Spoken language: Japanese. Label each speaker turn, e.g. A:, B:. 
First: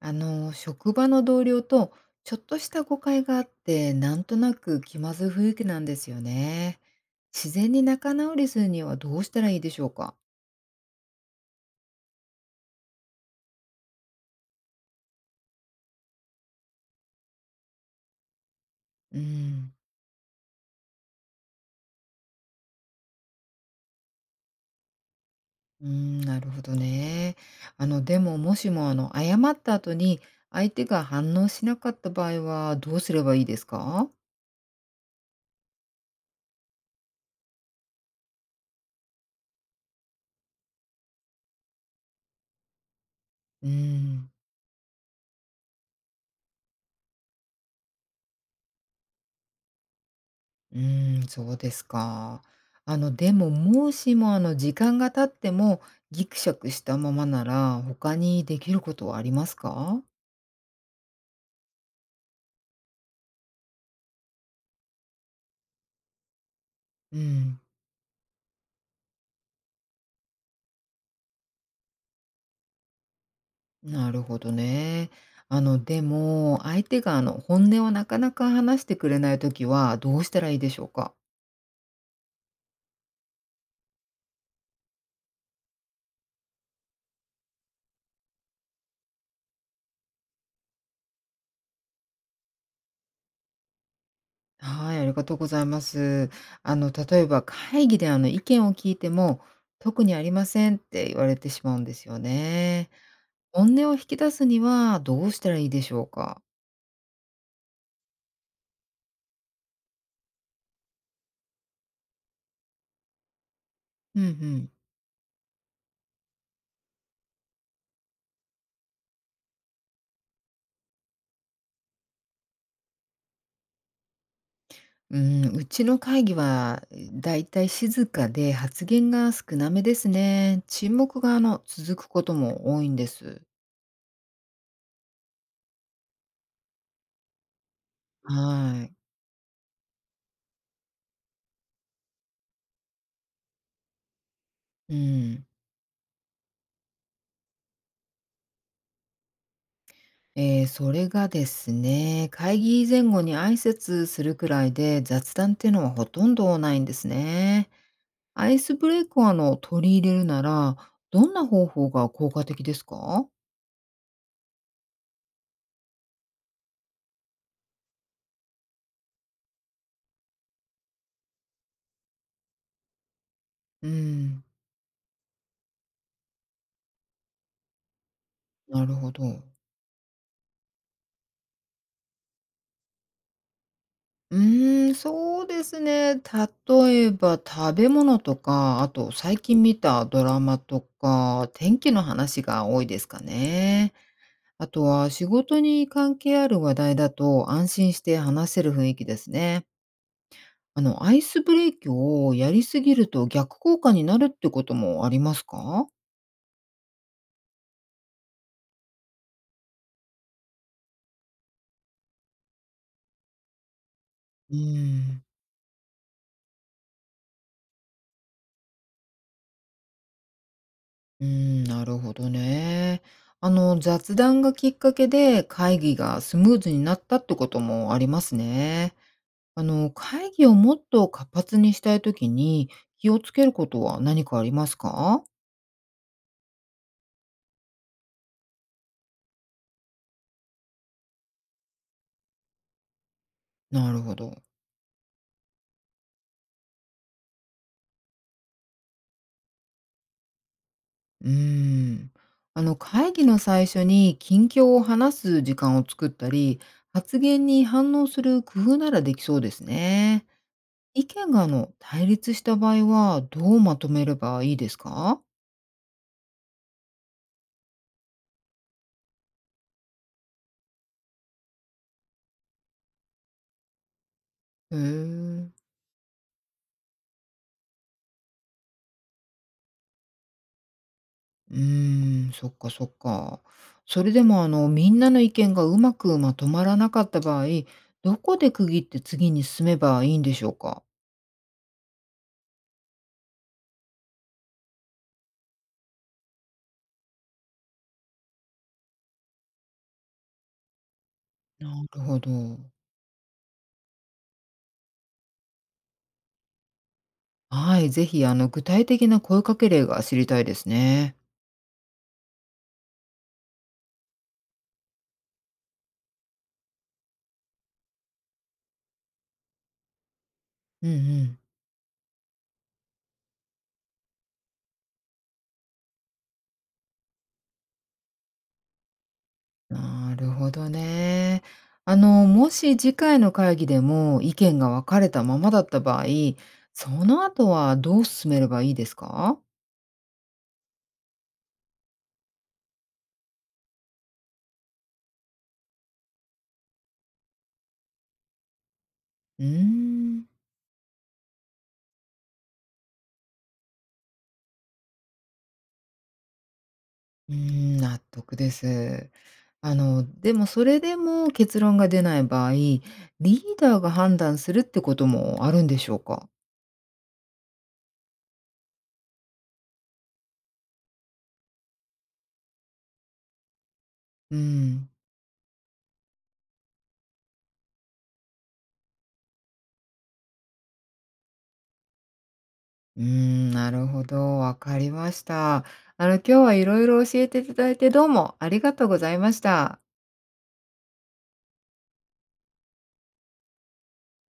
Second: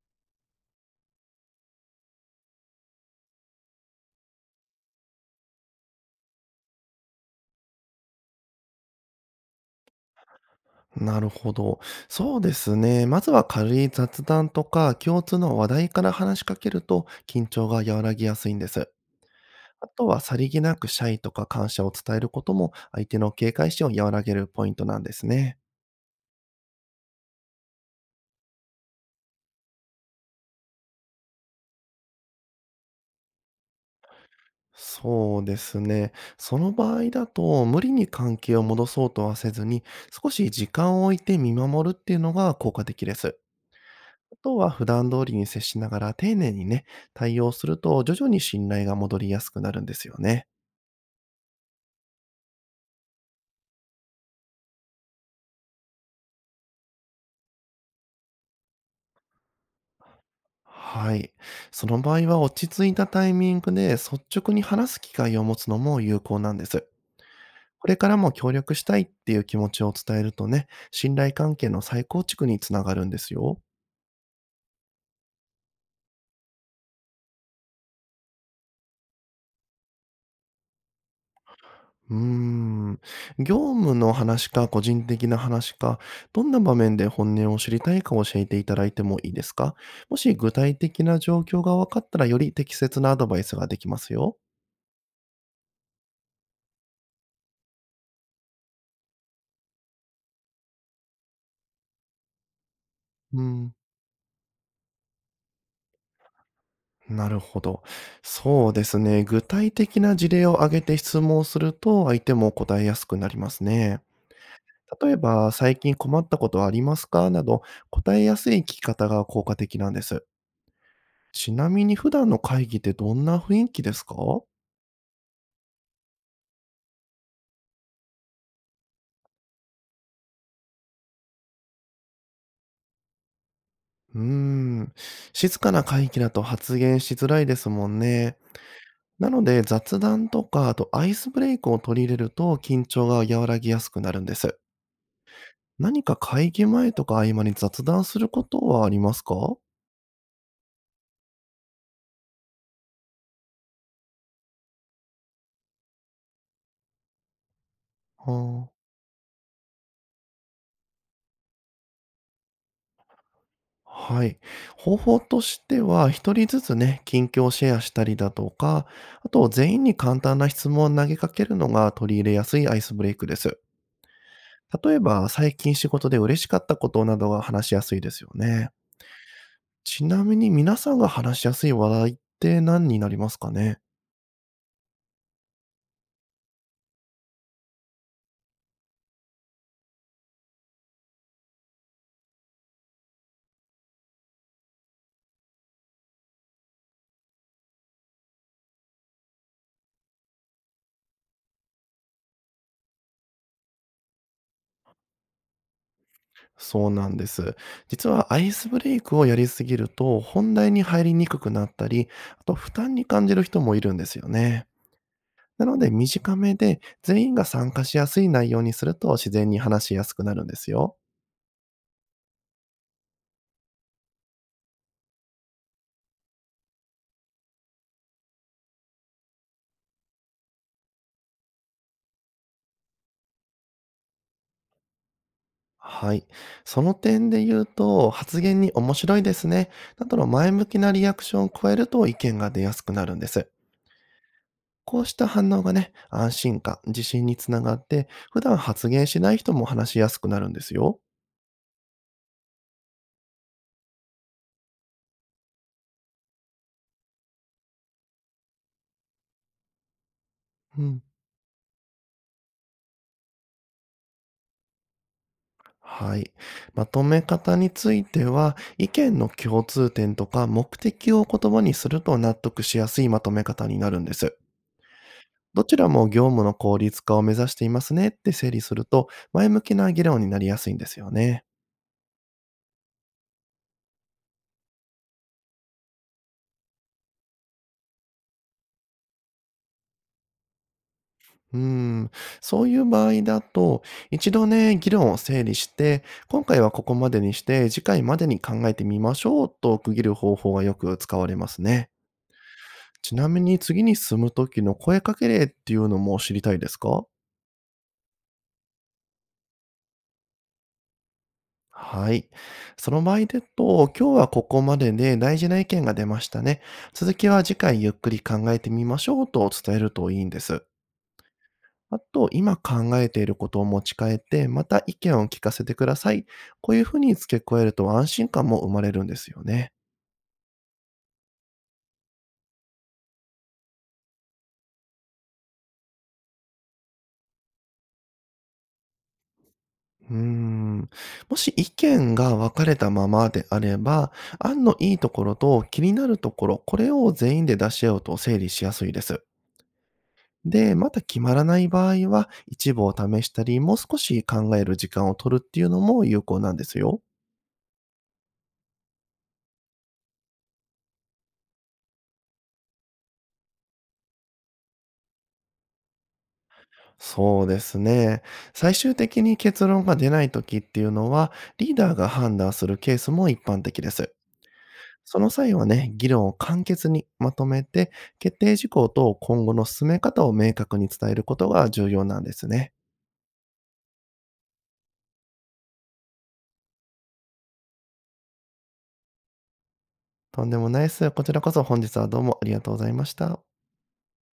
A: 職場の同僚とちょっとした誤解があって、なんとなく気まずい雰囲気なんですよね。自然に仲直りするにはどうしたらいいでしょうか？
B: なるほど。そうですね。まずは軽い雑談とか共通の話題から話しかけると、緊張が和らぎやすいんです。
A: うん、
B: あとは、さりげなくシャイとか感謝を伝えることも、相手の警戒心を和らげるポイントなんですね。
A: うん、なるほどね。でももしも謝った後に相手が反応しなかった場合はどうすればいいですか？
B: そうですね。その場合だと、無理に関係を戻そうとはせずに、少し時間を置いて見守るっていうのが効果的です。
A: うん。
B: あとは、普段通りに接しながら丁寧にね、対応すると、徐々に信頼が戻りやすくなるんですよね。
A: うーん、そうですか。でも、もしも、時間が経ってもギクシャクしたままなら、他にできることはありますか？
B: はい。その場合は、落ち着いたタイミングで率直に話す機会を持つのも有効なんです。
A: うん、
B: これからも協力したいっていう気持ちを伝えるとね、信頼関係の再構築につながるんですよ。
A: なるほどね。でも、相手が、本音をなかなか話してくれないときはどうしたらいいでしょうか？
B: うーん。業務の話か個人的な話か、どんな場面で本音を知りたいか教えていただいてもいいですか？もし具体的な状況が分かったら、より適切なアドバイスができますよ。
A: はい、ありがとうございます。例えば会議で、意見を聞いても「特にありません」って言われてしまうんですよね。
B: うん。
A: 本音を引き出すにはどうしたらいいでしょうか？
B: なるほど。そうですね。具体的な事例を挙げて質問をすると、相手も答えやすくなりますね。
A: うんうん。
B: 例えば、最近困ったことはありますかなど、答えやすい聞き方が効果的なんです。ちなみに、普段の会議ってどんな雰囲気ですか？う
A: うん、うちの会議はだいたい静かで発言が少なめですね。沈黙があの続くことも多いんです。
B: ーん。静かな会議だと発言しづらいですもんね。
A: はい。
B: なので、雑談とか、あとアイスブレイクを取り入れると、緊張が和らぎやすくなるんです。
A: うん。
B: 何か会議前とか合間に雑談することはありますか？
A: それがですね、会議前後に挨拶するくらいで雑談っていうのはほとんどないんですね。アイ
B: あ、
A: スブレイクを取り入れるなら、どんな方法が効果的ですか？
B: はい。方法としては、一人ずつね、近況をシェアしたりだとか、あと全員に簡単な質問を投げかけるのが取り入れやすいアイスブレイクです。
A: うん、
B: 例えば、最近仕事で嬉しかったことなどが話しやすいですよね。
A: なるほど。
B: ちなみに、皆さんが話しやすい話題って何になりますかね？
A: うーん、そうですね。例えば食べ物とか、あと最近見たドラマとか、天気の話が多いですかね。あとは仕事に関係ある話題だと安心して話せる雰囲気ですね。アイスブレイキをやりすぎると逆効果になるってこともありますか？
B: そうなんです。実は、アイスブレイクをやりすぎると本題に入りにくくなったり、あと負担に感じる人もいるんですよ
A: うー
B: ね。
A: ん、
B: なので、短めで全員が参加しやすい内容にすると、自然に話しやすくなるんですよ。
A: うーん、なるほどね。雑談がきっかけで会議がスムーズになったってこともありますね。会議をもっと活発にしたいときに気をつけることは何かありますか？
B: はい。その点で言うと、発言に面白いですね、などの前向きなリアクションを加えると、意見が出やすくなるんです。
A: なるほど。
B: こうした反応がね、安心感、自信につながって、普段発言しない人も話しやすくなるんですよ。
A: うーん。会議の最初に近況を話す時間を作ったり、発言に反応する工夫ならできそうですね。
B: うん。
A: 意見が、対立した場合はどうまとめればいいですか？
B: はい。まとめ方については、意見の共通点とか目的を言葉にすると、納得しやすいまとめ方になるんです。
A: へえ。
B: どちらも業務の効率化を目指していますねって整理すると、前向きな議論になりやすいんですよね。
A: うーん、そっかそっか。それでもみんなの意見がうまくまとまらなかった場合、どこで区切って次に進めばいいんでしょうか？
B: うーん、そういう場合だと、一度ね、議論を整理して、今回はここまでにして、次回までに考えてみましょうと区切る方法がよく使われます
A: な
B: ね。
A: るほど。
B: ちなみに、次に進む時の声かけ例っていうのも知りたいですか？
A: はい、ぜひ具体的な声かけ例が知りたいですね。
B: はい。その場合だと、今日はここまでで大事な意見が出ましたね。続きは次回ゆっくり考えてみましょうと伝えるといいんです。
A: うんうん。
B: あと、今考えていることを持ち帰って、また意見を聞かせてください。こういうふうに付け加えると、安心感も生まれるんですよね。
A: なるほどね。もし次回の会議でも意見が分かれたままだった場合、その後はどう進めればいいですか？
B: うーん。もし意見が分かれたままであれば、案のいいところと気になるところ、これを全員で出し合うと整理しやすいです。
A: うーん。
B: で、また決まらない場合は、一部を試したり、もう少し考える時間を取るっていうのも有効なんですよ。
A: うーん、納得です。でもそれでも結論が出ない場合、リーダーが判断するってこともあるんでしょうか？
B: そうですね。最終的に結論が出ない時っていうのは、リーダーが判断するケースも一般的です。
A: うん。
B: その際はね、議論を簡潔にまとめて、決定事項と今後の進め方を明確に伝えることが重要なんですね。
A: うーん、なるほど、わかりました。今日は色々教えていただいて、どうもありがとうございました。
B: とんでもないです。こちらこそ本日はどうもありがとうございました。